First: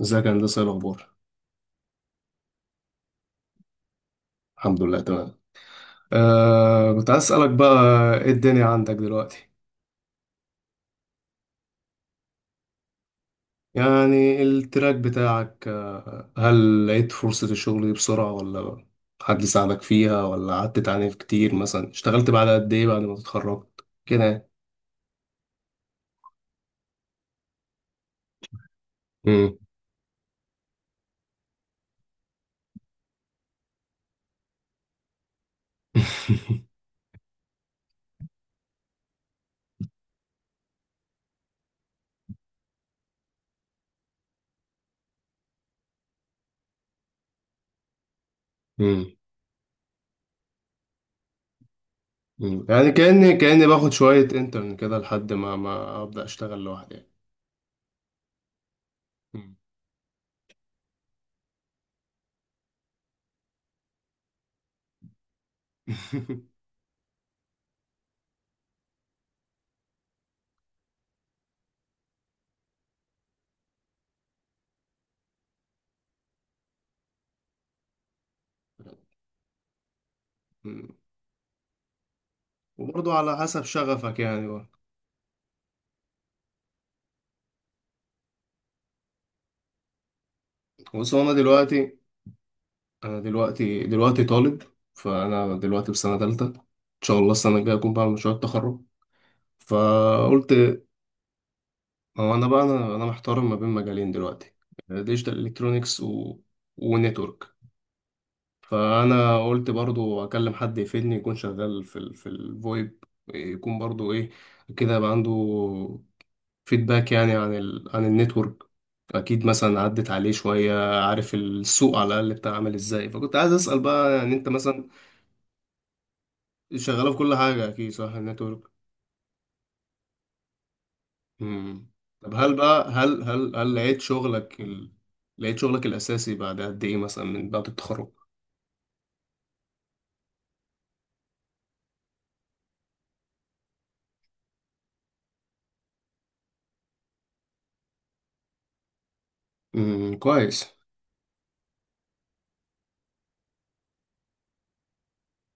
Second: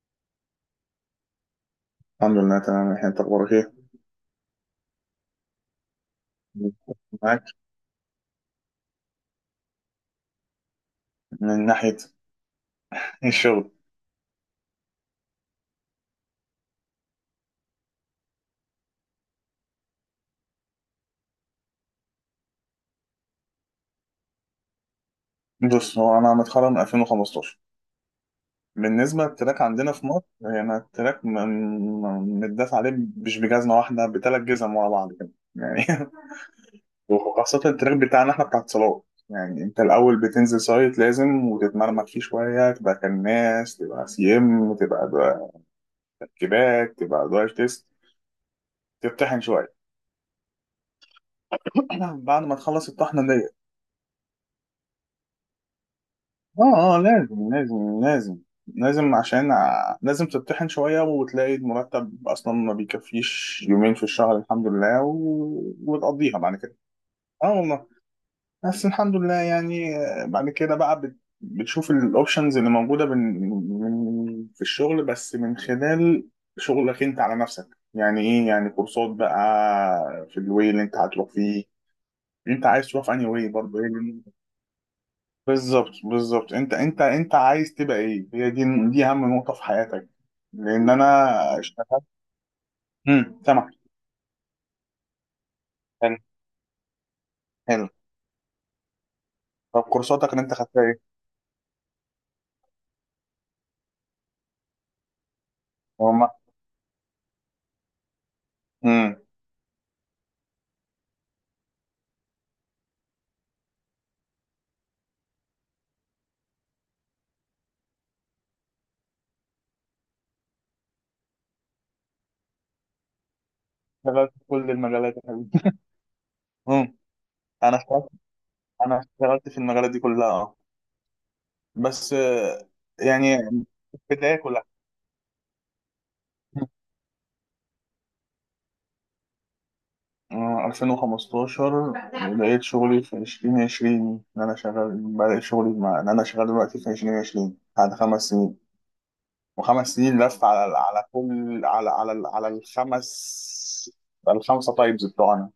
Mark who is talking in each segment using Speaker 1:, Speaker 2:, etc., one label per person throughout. Speaker 1: ازيك يا هندسة ايه الأخبار؟
Speaker 2: الحمد لله، تمام. الحين انت اخبارك ايه؟
Speaker 1: الحمد لله تمام. آه كنت عايز
Speaker 2: معاك.
Speaker 1: أسألك بقى، ايه الدنيا عندك دلوقتي؟
Speaker 2: من ناحيه الشغل.
Speaker 1: يعني التراك بتاعك آه هل لقيت فرصة الشغل دي بسرعة ولا حد ساعدك فيها ولا قعدت تعاني كتير، مثلا اشتغلت بعد قد ايه بعد ما اتخرجت؟ كده يعني.
Speaker 2: بص، هو انا متخرج من 2015. بالنسبه
Speaker 1: مم.
Speaker 2: للتراك عندنا في مصر، يعني التراك متداس عليه مش بجزمه واحده، بثلاث جزم ورا بعض كده. يعني وخاصه التراك بتاعنا احنا، بتاع اتصالات. يعني انت الاول بتنزل سايت لازم، وتتمرمك فيه شويه، تبقى كناس، تبقى سي ام، تبقى كباك، تبقى درايف تيست،
Speaker 1: مم.
Speaker 2: تمتحن شويه. بعد ما
Speaker 1: مم.
Speaker 2: تخلص
Speaker 1: يعني
Speaker 2: الطحنه
Speaker 1: كأني
Speaker 2: دي
Speaker 1: كأني باخد شوية انترن كده لحد ما أبدأ أشتغل لوحدي
Speaker 2: اه اه،
Speaker 1: يعني.
Speaker 2: لازم لازم، عشان
Speaker 1: مم.
Speaker 2: لازم تطحن شوية، وتلاقي المرتب أصلا ما بيكفيش يومين في الشهر الحمد لله، وتقضيها بعد كده. اه والله. بس الحمد لله يعني. بعد كده بقى بتشوف الأوبشنز اللي موجودة في الشغل، بس من خلال شغلك أنت على نفسك، يعني إيه؟ يعني كورسات بقى، في الواي اللي
Speaker 1: مم.
Speaker 2: أنت هتروح فيه. أنت عايز تروح في
Speaker 1: وبرضه
Speaker 2: أنهي
Speaker 1: على
Speaker 2: واي
Speaker 1: حسب
Speaker 2: برضه.
Speaker 1: شغفك يعني بقى.
Speaker 2: بالظبط، انت عايز تبقى ايه، هي دي، دي اهم نقطة في حياتك. لان انا
Speaker 1: بص هو أنا دلوقتي،
Speaker 2: اشتغلت.
Speaker 1: أنا
Speaker 2: امم، سامع.
Speaker 1: دلوقتي طالب. فأنا دلوقتي في
Speaker 2: حلو.
Speaker 1: سنة تالتة إن شاء الله السنة الجاية
Speaker 2: حلو،
Speaker 1: أكون بعمل مشروع التخرج.
Speaker 2: طب كورساتك اللي
Speaker 1: فقلت
Speaker 2: انت خدتها ايه؟
Speaker 1: هو أنا بقى، أنا محتار ما بين مجالين دلوقتي: ديجيتال إلكترونيكس
Speaker 2: هما.
Speaker 1: و... ونتورك.
Speaker 2: امم.
Speaker 1: فأنا قلت برضو أكلم حد يفيدني، يكون شغال في ال... في الفويب، يكون برضو إيه كده، يبقى عنده فيدباك يعني عن ال... عن النتورك، أكيد مثلا عدت عليه شوية، عارف السوق على الأقل بتاع عامل إزاي. فكنت عايز أسأل بقى،
Speaker 2: اشتغلت
Speaker 1: يعني
Speaker 2: في
Speaker 1: أنت
Speaker 2: كل
Speaker 1: مثلا
Speaker 2: المجالات يا حبيبي. امم.
Speaker 1: شغاله في كل حاجه
Speaker 2: انا
Speaker 1: اكيد،
Speaker 2: اشتغلت
Speaker 1: صح، النتورك.
Speaker 2: انا اشتغلت في المجالات دي كلها، اه.
Speaker 1: امم.
Speaker 2: بس
Speaker 1: طب هل بقى، هل
Speaker 2: يعني
Speaker 1: هل هل لقيت
Speaker 2: البداية
Speaker 1: شغلك
Speaker 2: كلها.
Speaker 1: ال... لقيت شغلك الاساسي بعد قد ايه مثلا من بعد التخرج؟
Speaker 2: آه، 2015 بدأت شغلي في 2020، إن أنا شغال، بدأت شغلي مع إن أنا شغال دلوقتي في 2020 بعد خمس سنين. وخمس سنين لف
Speaker 1: كويس.
Speaker 2: على، على كل على على على الخمس، الخمسه تايبز بتوعنا،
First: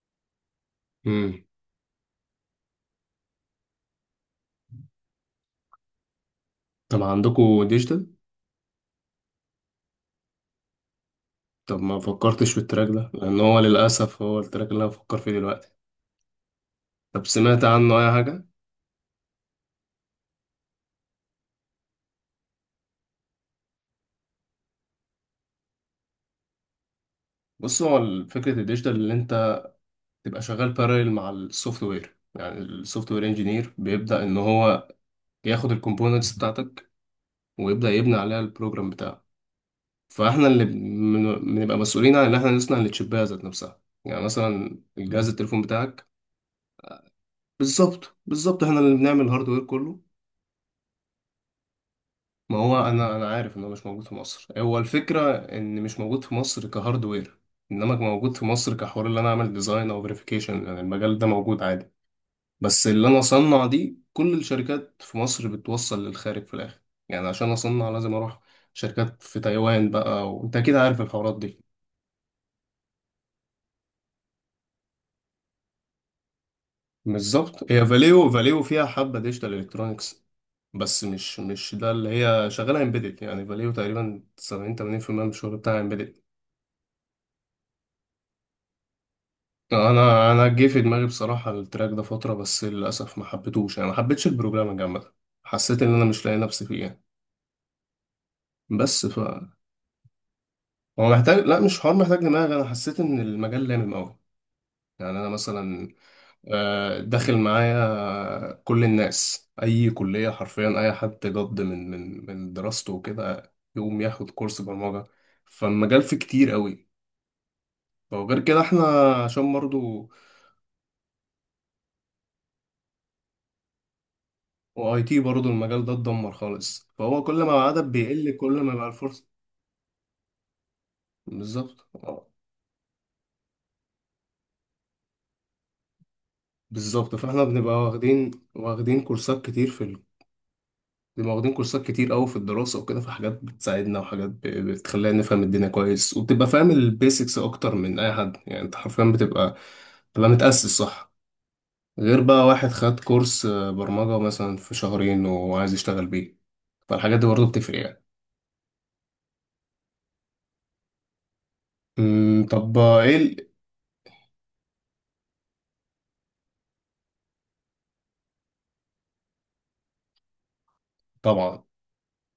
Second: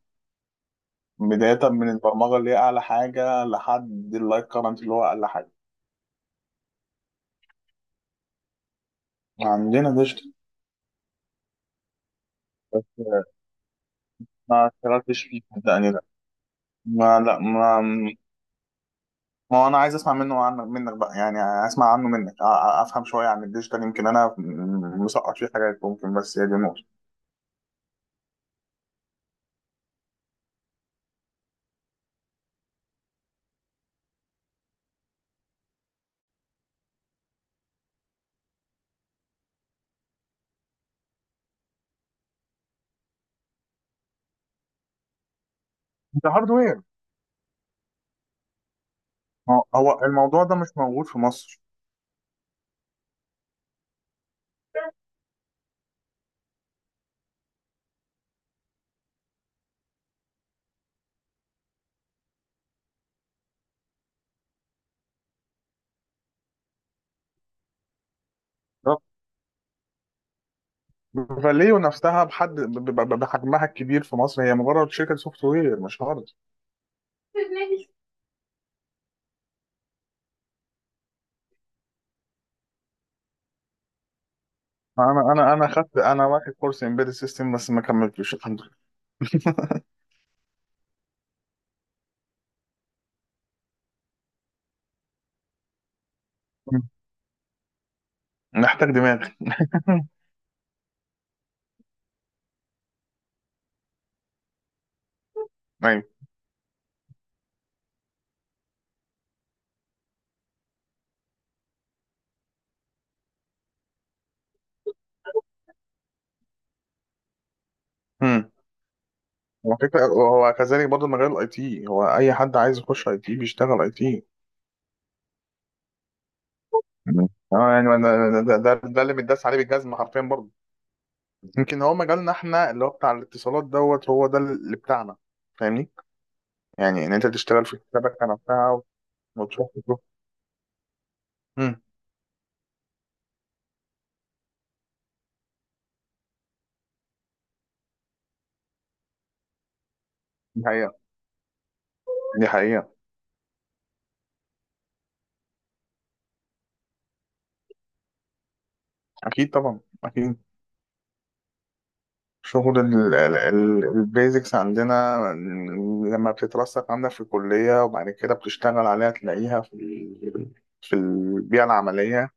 Speaker 1: امم.
Speaker 2: بداية من البرمجة اللي هي أعلى حاجة، لحد اللايف كرنت اللي هو أقل حاجة.
Speaker 1: طب عندكوا ديجيتال؟
Speaker 2: عندنا ديجيتال،
Speaker 1: طب ما فكرتش في
Speaker 2: بس
Speaker 1: التراك ده، لان هو للاسف هو التراك
Speaker 2: ما
Speaker 1: اللي انا بفكر
Speaker 2: اشتغلتش
Speaker 1: فيه
Speaker 2: فيه
Speaker 1: دلوقتي.
Speaker 2: صدقني، لا ما
Speaker 1: طب
Speaker 2: لا
Speaker 1: سمعت
Speaker 2: ما
Speaker 1: عنه اي حاجه؟
Speaker 2: ما هو أنا عايز أسمع منه، منك بقى يعني، أسمع عنه منك، أفهم شوية عن الديجيتال، يمكن أنا مسقط فيه حاجات ممكن، بس هي دي النقطة.
Speaker 1: بص هو ال- فكره الديجيتال اللي انت تبقى شغال باراليل مع السوفت وير، يعني السوفت وير انجينير بيبدا ان هو ياخد الكومبوننتس بتاعتك ويبدا يبني عليها البروجرام بتاعه. فاحنا اللي بن- بنبقى مسؤولين عن ان احنا نصنع التشيبات ذات نفسها، يعني مثلا الجهاز التليفون بتاعك.
Speaker 2: ده هاردوير.
Speaker 1: بالظبط بالظبط، احنا اللي بنعمل الهاردوير
Speaker 2: هو
Speaker 1: كله.
Speaker 2: هو الموضوع ده مش موجود في مصر.
Speaker 1: ما هو انا انا عارف ان هو مش موجود في مصر، هو الفكره ان مش موجود في مصر كهاردوير، انما موجود في مصر كحوار اللي انا اعمل ديزاين او فيريفيكيشن، يعني المجال ده موجود عادي، بس اللي انا اصنع دي كل الشركات في مصر بتوصل للخارج في الاخر. يعني عشان اصنع لازم اروح شركات في تايوان بقى، وانت اكيد عارف الحوارات دي.
Speaker 2: فاليو نفسها بحد بحجمها الكبير في مصر، هي مجرد شركه سوفت وير، مش هارد.
Speaker 1: بالظبط، هي فاليو، فاليو فيها حبة ديجيتال الكترونكس بس مش ده اللي هي شغالة، امبيدد، يعني فاليو تقريبا 70 80% من
Speaker 2: انا انا
Speaker 1: الشغل
Speaker 2: انا
Speaker 1: بتاعها
Speaker 2: خدت،
Speaker 1: امبيدد.
Speaker 2: انا واخد كورس امبيدد سيستم، بس ما كملتوش الحمد لله.
Speaker 1: انا جه في دماغي بصراحة التراك ده فترة، بس للاسف ما حبيتهوش، يعني ما حبيتش البروجرامنج عامة. حسيت ان انا مش لاقي نفسي فيه يعني.
Speaker 2: محتاج
Speaker 1: بس ف،
Speaker 2: دماغ.
Speaker 1: هو محتاج، لا مش حوار محتاج دماغ، انا حسيت ان المجال لامم قوي. يعني انا مثلا
Speaker 2: ايوه.
Speaker 1: داخل معايا كل الناس اي كليه، حرفيا اي حد جد من من دراسته وكده يقوم ياخد كورس برمجه، فالمجال فيه كتير قوي. وغير
Speaker 2: امم.
Speaker 1: كده احنا عشان
Speaker 2: هو فكره،
Speaker 1: برضو،
Speaker 2: هو كذلك برضه مجال الاي تي، هو اي حد عايز يخش اي تي بيشتغل اي تي.
Speaker 1: واي تي برضو المجال ده اتدمر خالص، فهو
Speaker 2: مم.
Speaker 1: كل ما
Speaker 2: اه
Speaker 1: العدد
Speaker 2: يعني
Speaker 1: بيقل
Speaker 2: أنا، ده,
Speaker 1: كل ما
Speaker 2: ده,
Speaker 1: بقى
Speaker 2: ده اللي
Speaker 1: الفرص.
Speaker 2: متداس عليه بالجزمه حرفيا برضه. يمكن
Speaker 1: بالظبط
Speaker 2: هو مجالنا احنا اللي هو بتاع الاتصالات دوت، هو ده اللي بتاعنا. فاهمني؟ يعني ان
Speaker 1: بالظبط.
Speaker 2: انت
Speaker 1: فاحنا
Speaker 2: تشتغل
Speaker 1: بنبقى
Speaker 2: في الشبكه
Speaker 1: واخدين
Speaker 2: نفسها،
Speaker 1: واخدين كورسات
Speaker 2: وتروح
Speaker 1: كتير في،
Speaker 2: تشوف.
Speaker 1: بيبقى واخدين
Speaker 2: مم.
Speaker 1: كورسات كتير قوي في الدراسة وكده، في حاجات بتساعدنا وحاجات ب- بتخلينا نفهم الدنيا كويس، وبتبقى فاهم البيسكس أكتر من أي حد، يعني أنت حرفيا بتبقى
Speaker 2: دي
Speaker 1: متأسس
Speaker 2: حقيقة.
Speaker 1: صح، غير بقى
Speaker 2: دي
Speaker 1: واحد
Speaker 2: حقيقة.
Speaker 1: خد كورس، برمجة مثلا في شهرين وعايز يشتغل بيه. فالحاجات دي برضه بتفرق يعني.
Speaker 2: أكيد طبعا، أكيد.
Speaker 1: أمم، طب
Speaker 2: شغل
Speaker 1: إيه ال-،
Speaker 2: البيزكس عندنا، لما بتترسخ عندك في الكلية، وبعد كده بتشتغل عليها، تلاقيها في في
Speaker 1: طبعا،
Speaker 2: البيئة العملية.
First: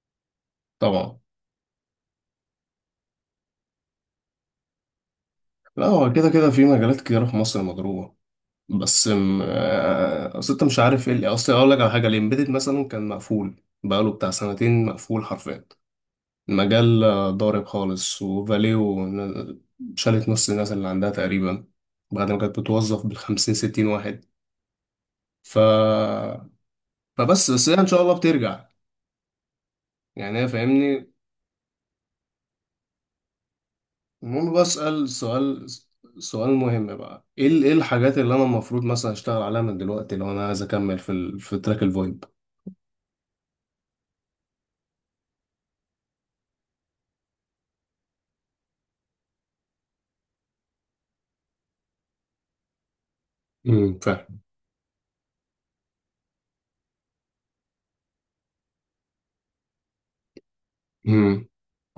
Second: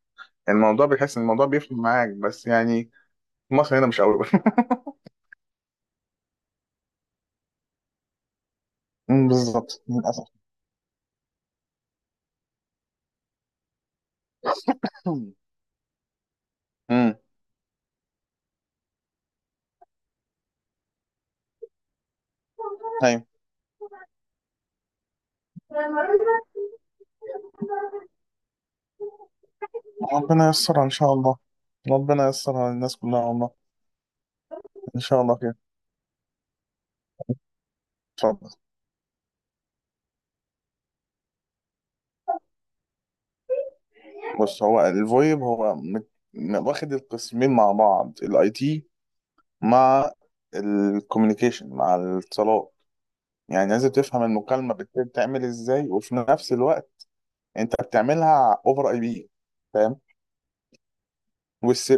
Speaker 2: الموضوع، بتحس
Speaker 1: طبعا.
Speaker 2: إن الموضوع بيفرق معاك، بس يعني في مصر هنا مش قوي.
Speaker 1: لا هو كده كده في مجالات كتيرة في مصر مضروبة. بس
Speaker 2: أمم،
Speaker 1: أم،
Speaker 2: بالظبط للأسف.
Speaker 1: آه، أصل أنت مش عارف إيه اللي-، أصل أقول لك على حاجة، الإمبيدد مثلا كان مقفول بقاله بتاع سنتين مقفول
Speaker 2: امم.
Speaker 1: حرفيا، مجال
Speaker 2: أمم.
Speaker 1: ضارب خالص. وفاليو ن- شالت نص الناس اللي عندها تقريبا بعد ما كانت بتوظف
Speaker 2: أيوة.
Speaker 1: بالخمسين ستين واحد. ف... بس هي إن شاء الله بترجع يعني، هي
Speaker 2: ربنا ييسرها إن
Speaker 1: فاهمني.
Speaker 2: شاء الله. ربنا ييسرها للناس كلها والله.
Speaker 1: المهم
Speaker 2: إن
Speaker 1: بسأل
Speaker 2: شاء الله كده.
Speaker 1: سؤال، سؤال مهم بقى: ايه ال- ايه الحاجات اللي انا
Speaker 2: اتفضل.
Speaker 1: المفروض مثلا اشتغل عليها من دلوقتي لو انا عايز اكمل في ال... في تراك الفويب؟
Speaker 2: بص هو الفويب، هو واخد القسمين مع بعض، الاي تي مع الكوميونيكيشن، مع الاتصالات. يعني لازم تفهم
Speaker 1: فاهم.
Speaker 2: المكالمة بتتعمل ازاي، وفي نفس الوقت انت بتعملها اوفر اي بي. فاهم؟
Speaker 1: امم.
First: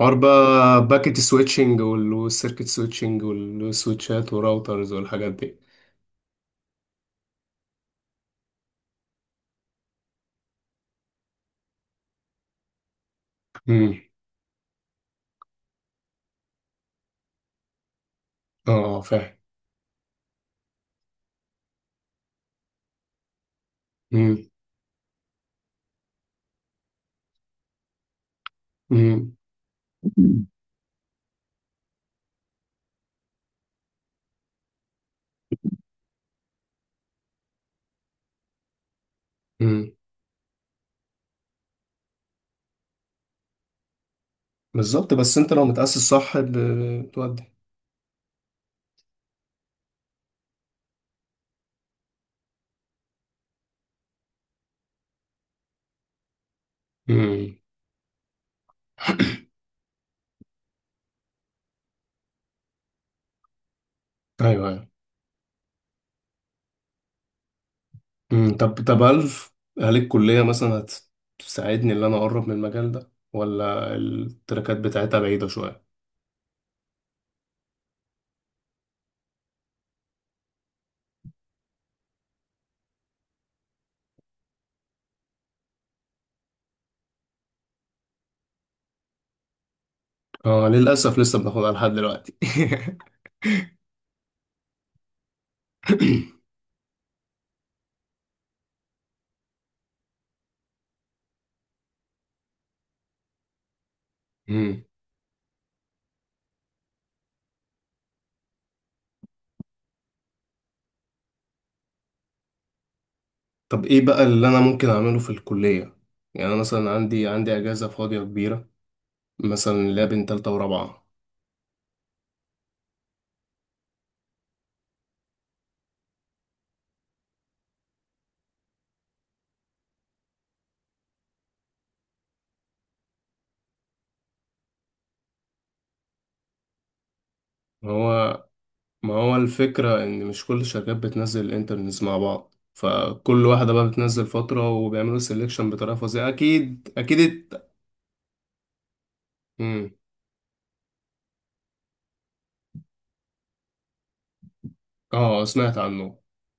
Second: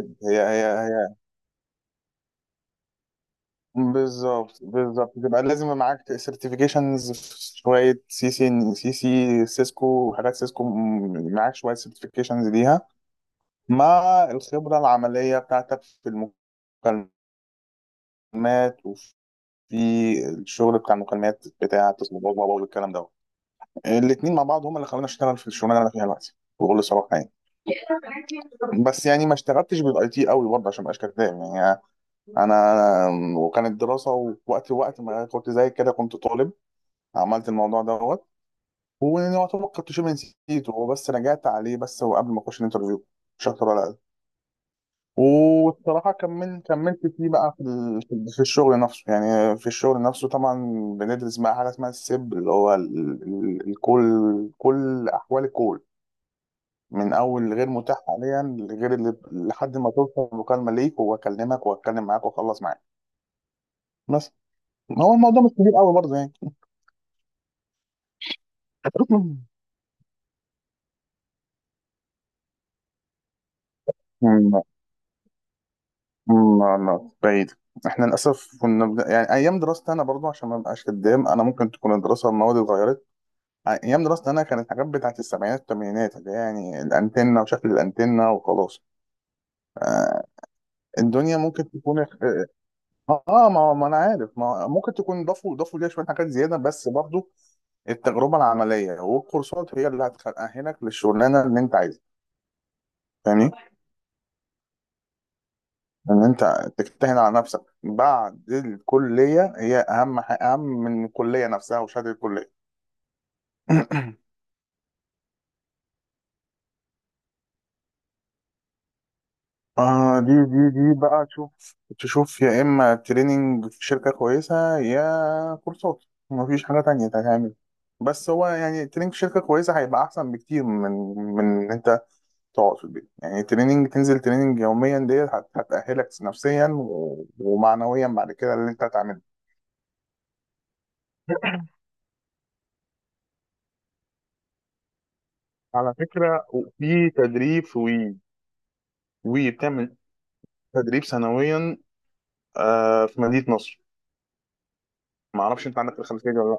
Speaker 1: حوار
Speaker 2: هي هي
Speaker 1: بقى
Speaker 2: هي
Speaker 1: باكيت سويتشنج والسيركت سويتشنج والسويتشات
Speaker 2: بالظبط،
Speaker 1: وراوترز
Speaker 2: بالظبط.
Speaker 1: والحاجات
Speaker 2: تبقى
Speaker 1: دي.
Speaker 2: لازم معاك سيرتيفيكيشنز، شوية سي سي، سي سي سيسكو، وحاجات سيسكو، معاك شوية سيرتيفيكيشنز ليها،
Speaker 1: امم.
Speaker 2: مع الخبرة العملية بتاعتك في المكالمات،
Speaker 1: اه
Speaker 2: وفي
Speaker 1: فاهم.
Speaker 2: الشغل بتاع المكالمات، بتاع التصميمات والكلام ده. الاثنين مع بعض هم اللي خلوني اشتغل في الشغلانه اللي انا فيها دلوقتي بكل صراحه يعني. بس يعني ما
Speaker 1: امم.
Speaker 2: اشتغلتش بالاي تي قوي برضه، عشان ما ابقاش كداب يعني. انا، وكانت دراسه، ووقت ما كنت زي كده، كنت طالب، عملت الموضوع دوت، ويعتبر
Speaker 1: امم.
Speaker 2: كنت شبه نسيته، وبس رجعت عليه بس وقبل ما اخش الانترفيو، مش اكتر ولا اقل.
Speaker 1: بالظبط. بس انت لو متأسس
Speaker 2: والصراحه
Speaker 1: صح ب-
Speaker 2: كملت فيه
Speaker 1: بتودي.
Speaker 2: بقى في في الشغل نفسه، يعني في الشغل نفسه طبعا. بندرس بقى حاجه اسمها السيب، اللي هو الكل، كل احوال الكل، من اول
Speaker 1: امم.
Speaker 2: غير متاح حاليا لغير اللي، لحد ما توصل المكالمه ليك، واكلمك واتكلم معاك واخلص معاك. بس
Speaker 1: ايوه ايوه.
Speaker 2: ما هو الموضوع مش كبير قوي برضه يعني.
Speaker 1: امم. طب طب هل، هل الكلية مثلا هتساعدني ان انا اقرب من المجال ده ولا
Speaker 2: م-
Speaker 1: التراكات بتاعتها بعيدة شوية؟
Speaker 2: م- لا بعيد. احنا للاسف يعني ايام دراستي انا، برضو عشان ما ابقاش كدام انا، ممكن تكون الدراسه المواد اتغيرت. ايام دراستي انا كانت حاجات بتاعت السبعينات والثمانينات، اللي هي يعني الانتنه وشكل الانتنه وخلاص. آه،
Speaker 1: اه للأسف
Speaker 2: الدنيا
Speaker 1: لسه
Speaker 2: ممكن
Speaker 1: بناخدها لحد
Speaker 2: تكون
Speaker 1: دلوقتي.
Speaker 2: اه، ما ما انا عارف، ما ممكن تكون ضافوا ليها شويه حاجات زياده، بس برضو التجربه العمليه والكورسات هي اللي هتأهلك للشغلانه اللي انت عايزها. فاهمني؟
Speaker 1: امم.
Speaker 2: ان انت تجتهد على نفسك بعد الكليه، هي اهم من الكليه نفسها وشهاده الكليه.
Speaker 1: طب ايه بقى اللي انا ممكن اعمله في الكلية؟ يعني انا مثلا عندي اجازة فاضية كبيرة، مثلا اللي هي
Speaker 2: آه،
Speaker 1: بين
Speaker 2: دي
Speaker 1: تالتة
Speaker 2: دي دي
Speaker 1: ورابعة.
Speaker 2: بقى، تشوف، تشوف يا إما تريننج في شركة كويسة، يا كورسات. مفيش حاجة تانية تعمل. بس هو يعني تريننج في شركة كويسة هيبقى أحسن بكتير من، من إن أنت تقعد في البيت، يعني تريننج، تنزل تريننج يوميا ديت هتأهلك نفسيا ومعنويا بعد
Speaker 1: هو
Speaker 2: كده اللي انت
Speaker 1: ما
Speaker 2: هتعمله.
Speaker 1: هو الفكرة إن مش كل الشركات بتنزل الانترنز مع بعض، فكل واحدة بقى بتنزل فترة وبيعملوا سيلكشن
Speaker 2: على
Speaker 1: بطريقة فظيعة،
Speaker 2: فكرة،
Speaker 1: أكيد
Speaker 2: في
Speaker 1: أكيد الت-.
Speaker 2: تدريب في وي. وي
Speaker 1: مم.
Speaker 2: بتعمل تدريب سنويا، آه، في مدينة نصر. ما
Speaker 1: آه
Speaker 2: اعرفش
Speaker 1: سمعت
Speaker 2: انت عندك
Speaker 1: عنه.
Speaker 2: الخلفية دي ولا لا.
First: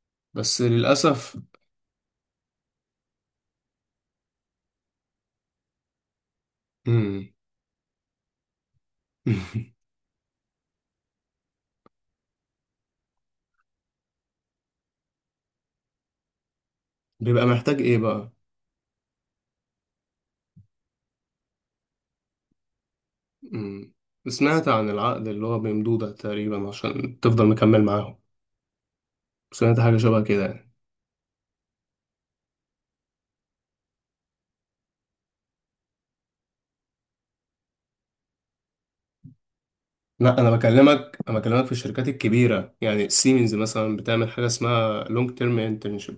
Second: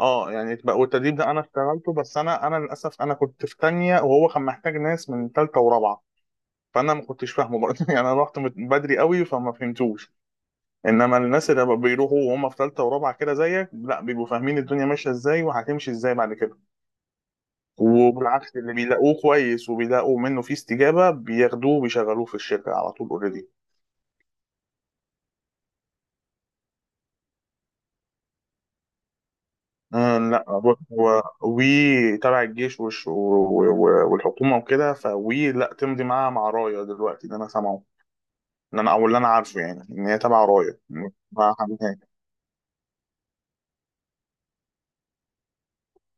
Speaker 2: اه، يعني
Speaker 1: بس
Speaker 2: بقى، والتدريب ده
Speaker 1: للأسف.
Speaker 2: انا اشتغلته، بس انا انا للاسف انا كنت في تانية، وهو كان محتاج ناس من تالتة ورابعة، فانا ما
Speaker 1: مم.
Speaker 2: كنتش فاهمه برضه. يعني انا رحت بدري قوي، فما فهمتوش. انما الناس اللي بقى بيروحوا وهم في ثالثه ورابعه كده زيك، لا بيبقوا فاهمين الدنيا ماشيه ازاي، وهتمشي ازاي بعد كده.
Speaker 1: بيبقى محتاج إيه بقى؟
Speaker 2: وبالعكس، اللي بيلاقوه كويس، وبيلاقوا منه فيه استجابه، بياخدوه وبيشغلوه في الشركه على طول، اوريدي.
Speaker 1: مم. سمعت عن العقد اللي هو بمدودة تقريبا عشان تفضل مكمل معاهم، سمعت حاجة
Speaker 2: آه،
Speaker 1: شبه كده
Speaker 2: لا
Speaker 1: يعني.
Speaker 2: بص، هو وي تبع الجيش والحكومه وكده، فوي لا تمضي معاها، مع رايه دلوقتي اللي انا سامعه، ان انا او اللي انا عارفه يعني، ان هي
Speaker 1: لا
Speaker 2: تبع
Speaker 1: أنا
Speaker 2: رايه.
Speaker 1: بكلمك، أنا
Speaker 2: مع
Speaker 1: بكلمك في الشركات
Speaker 2: حماية.
Speaker 1: الكبيرة، يعني سيمنز مثلا بتعمل حاجة اسمها لونج تيرم internship.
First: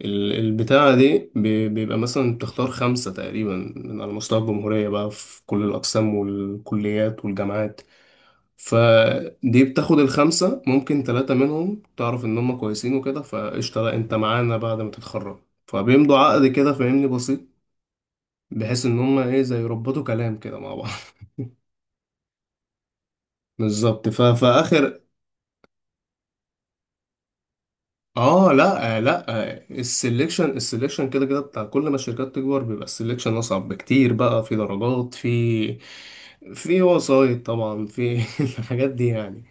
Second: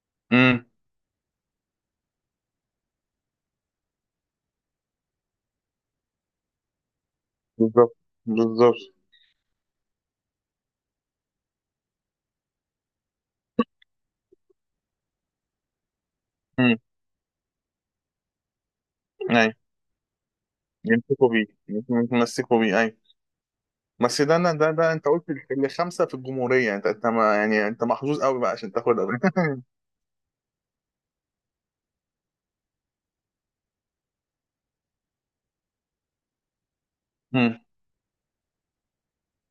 Speaker 1: ال-
Speaker 2: امم.
Speaker 1: البتاعة دي بي- بيبقى مثلا بتختار خمسة تقريبا من على مستوى الجمهورية بقى في كل الأقسام والكليات والجامعات،
Speaker 2: بالظبط. بالظبط.
Speaker 1: فدي بتاخد الخمسة، ممكن ثلاثة منهم تعرف إن هم كويسين وكده فقشطة، لا أنت معانا بعد ما تتخرج، فبيمضوا عقد كده
Speaker 2: امم.
Speaker 1: فاهمني بسيط، بحيث إن هم إيه
Speaker 2: ايوه.
Speaker 1: زي يربطوا كلام كده مع بعض.
Speaker 2: يمسكوا بيه يتمسكوا بيه، ايوه.
Speaker 1: بالظبط. ف-
Speaker 2: بس ده انا، ده
Speaker 1: فآخر،
Speaker 2: انت قلت اللي خمسه في الجمهوريه، انت انت ما يعني انت محظوظ قوي
Speaker 1: اه
Speaker 2: بقى عشان
Speaker 1: لا آه
Speaker 2: تاخد قوي.
Speaker 1: لا آه السلكشن، السلكشن كده كده بتاع كل ما الشركات تكبر بيبقى السلكشن اصعب بكتير، بقى في درجات في، في وسايط
Speaker 2: مم.
Speaker 1: طبعا في الحاجات دي يعني،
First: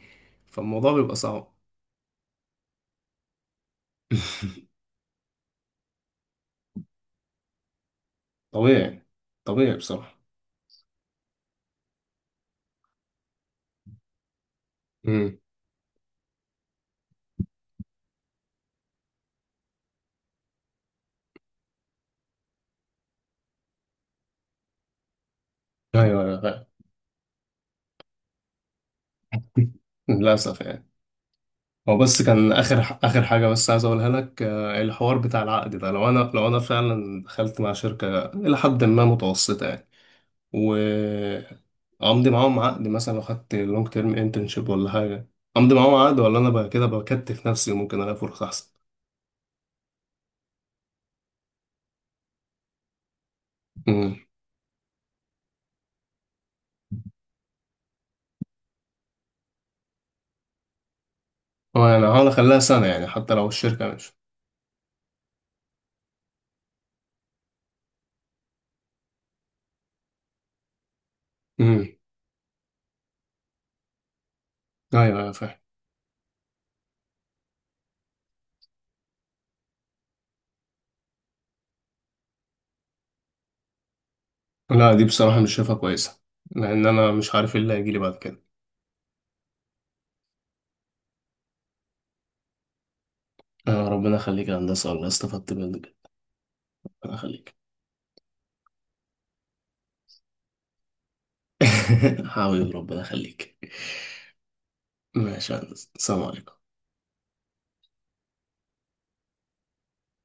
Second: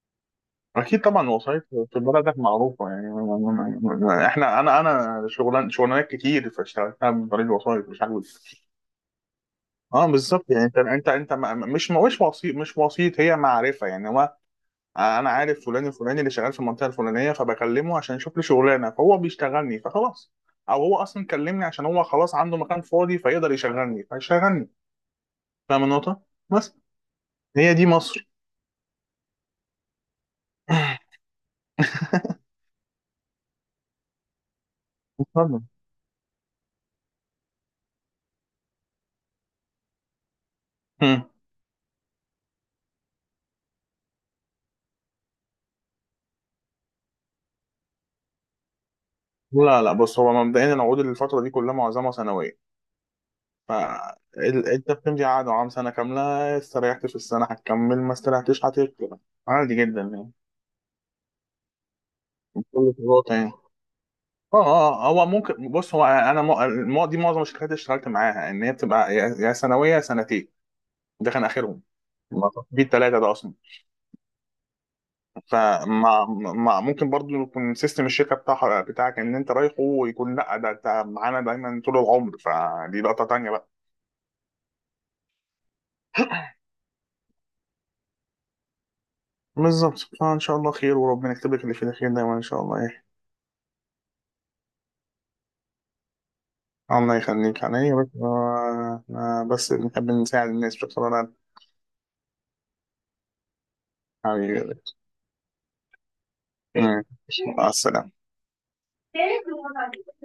Speaker 1: فالموضوع
Speaker 2: اكيد
Speaker 1: بيبقى
Speaker 2: طبعا.
Speaker 1: صعب.
Speaker 2: وسايط في بلدك معروفه يعني. احنا، انا شغلان شغلانات كتير فاشتغلتها من طريق الوسايط، مش عارف.
Speaker 1: طبيعي، طبيعي
Speaker 2: اه
Speaker 1: بصراحة.
Speaker 2: بالظبط، يعني انت مش وسيط، مش وسيط هي معرفه يعني. هو انا
Speaker 1: امم
Speaker 2: عارف فلان الفلاني اللي شغال في المنطقه الفلانيه، فبكلمه عشان يشوف لي شغلانه، فهو بيشتغلني فخلاص. او هو اصلا كلمني عشان هو خلاص عنده مكان فاضي فيقدر يشغلني فيشغلني. فاهم
Speaker 1: ايوه
Speaker 2: النقطة؟
Speaker 1: ايوه أيوة.
Speaker 2: بس هي دي مصر.
Speaker 1: للاسف يعني. هو بس كان اخر حاجه بس عايز اقولها لك، الحوار بتاع
Speaker 2: اتفضل.
Speaker 1: العقد ده، لو انا لو انا فعلا دخلت مع شركه الى حد ما متوسطه،
Speaker 2: مم.
Speaker 1: وامضي معاهم عقد، مثلا لو خدت لونج تيرم انترنشيب ولا حاجه، امضي معاهم عقد ولا انا بقى كده بكتف نفسي وممكن الاقي فرصه احسن؟
Speaker 2: لا لا، بص هو مبدئيا العقود الفترة دي كلها معظمها سنوية،
Speaker 1: امم.
Speaker 2: فانت بتمضي عقد عام سنة كاملة. استريحت في السنة هتكمل، ما استريحتش هتكمل. عادي جدا يعني،
Speaker 1: هو يعني هحاول اخليها سنه
Speaker 2: كل
Speaker 1: يعني حتى
Speaker 2: الوضع
Speaker 1: لو
Speaker 2: يعني.
Speaker 1: الشركه مش.
Speaker 2: اه اه، هو ممكن، بص هو انا دي معظم الشركات اللي اشتغلت معاها ان هي بتبقى يا سنوية يا سنتين. ده كان اخرهم،
Speaker 1: امم
Speaker 2: ما في التلاتة ده اصلا.
Speaker 1: ايوه ايوه فاهم.
Speaker 2: فما ما ممكن برضو يكون سيستم الشركه بتاعك ان انت رايحه، ويكون لا، ده انت معانا دايما طول العمر، فدي لقطه تانيه بقى.
Speaker 1: لا دي بصراحه مش شايفها كويسه، لان انا مش عارف ايه اللي هيجي لي بعد كده.
Speaker 2: بالظبط. فان شاء الله خير، وربنا يكتب لك اللي فيه الخير دايما ان شاء الله. ايه،
Speaker 1: ربنا يخليك يا هندسه، والله استفدت منك. ربنا
Speaker 2: الله
Speaker 1: يخليك.
Speaker 2: يخليك عليا يا رب. بس بنحب نساعد الناس بصراحه.
Speaker 1: حبيبي ربنا يخليك.
Speaker 2: حبيبي.
Speaker 1: ماشي يا هندسه، السلام عليكم.
Speaker 2: مع السلامه.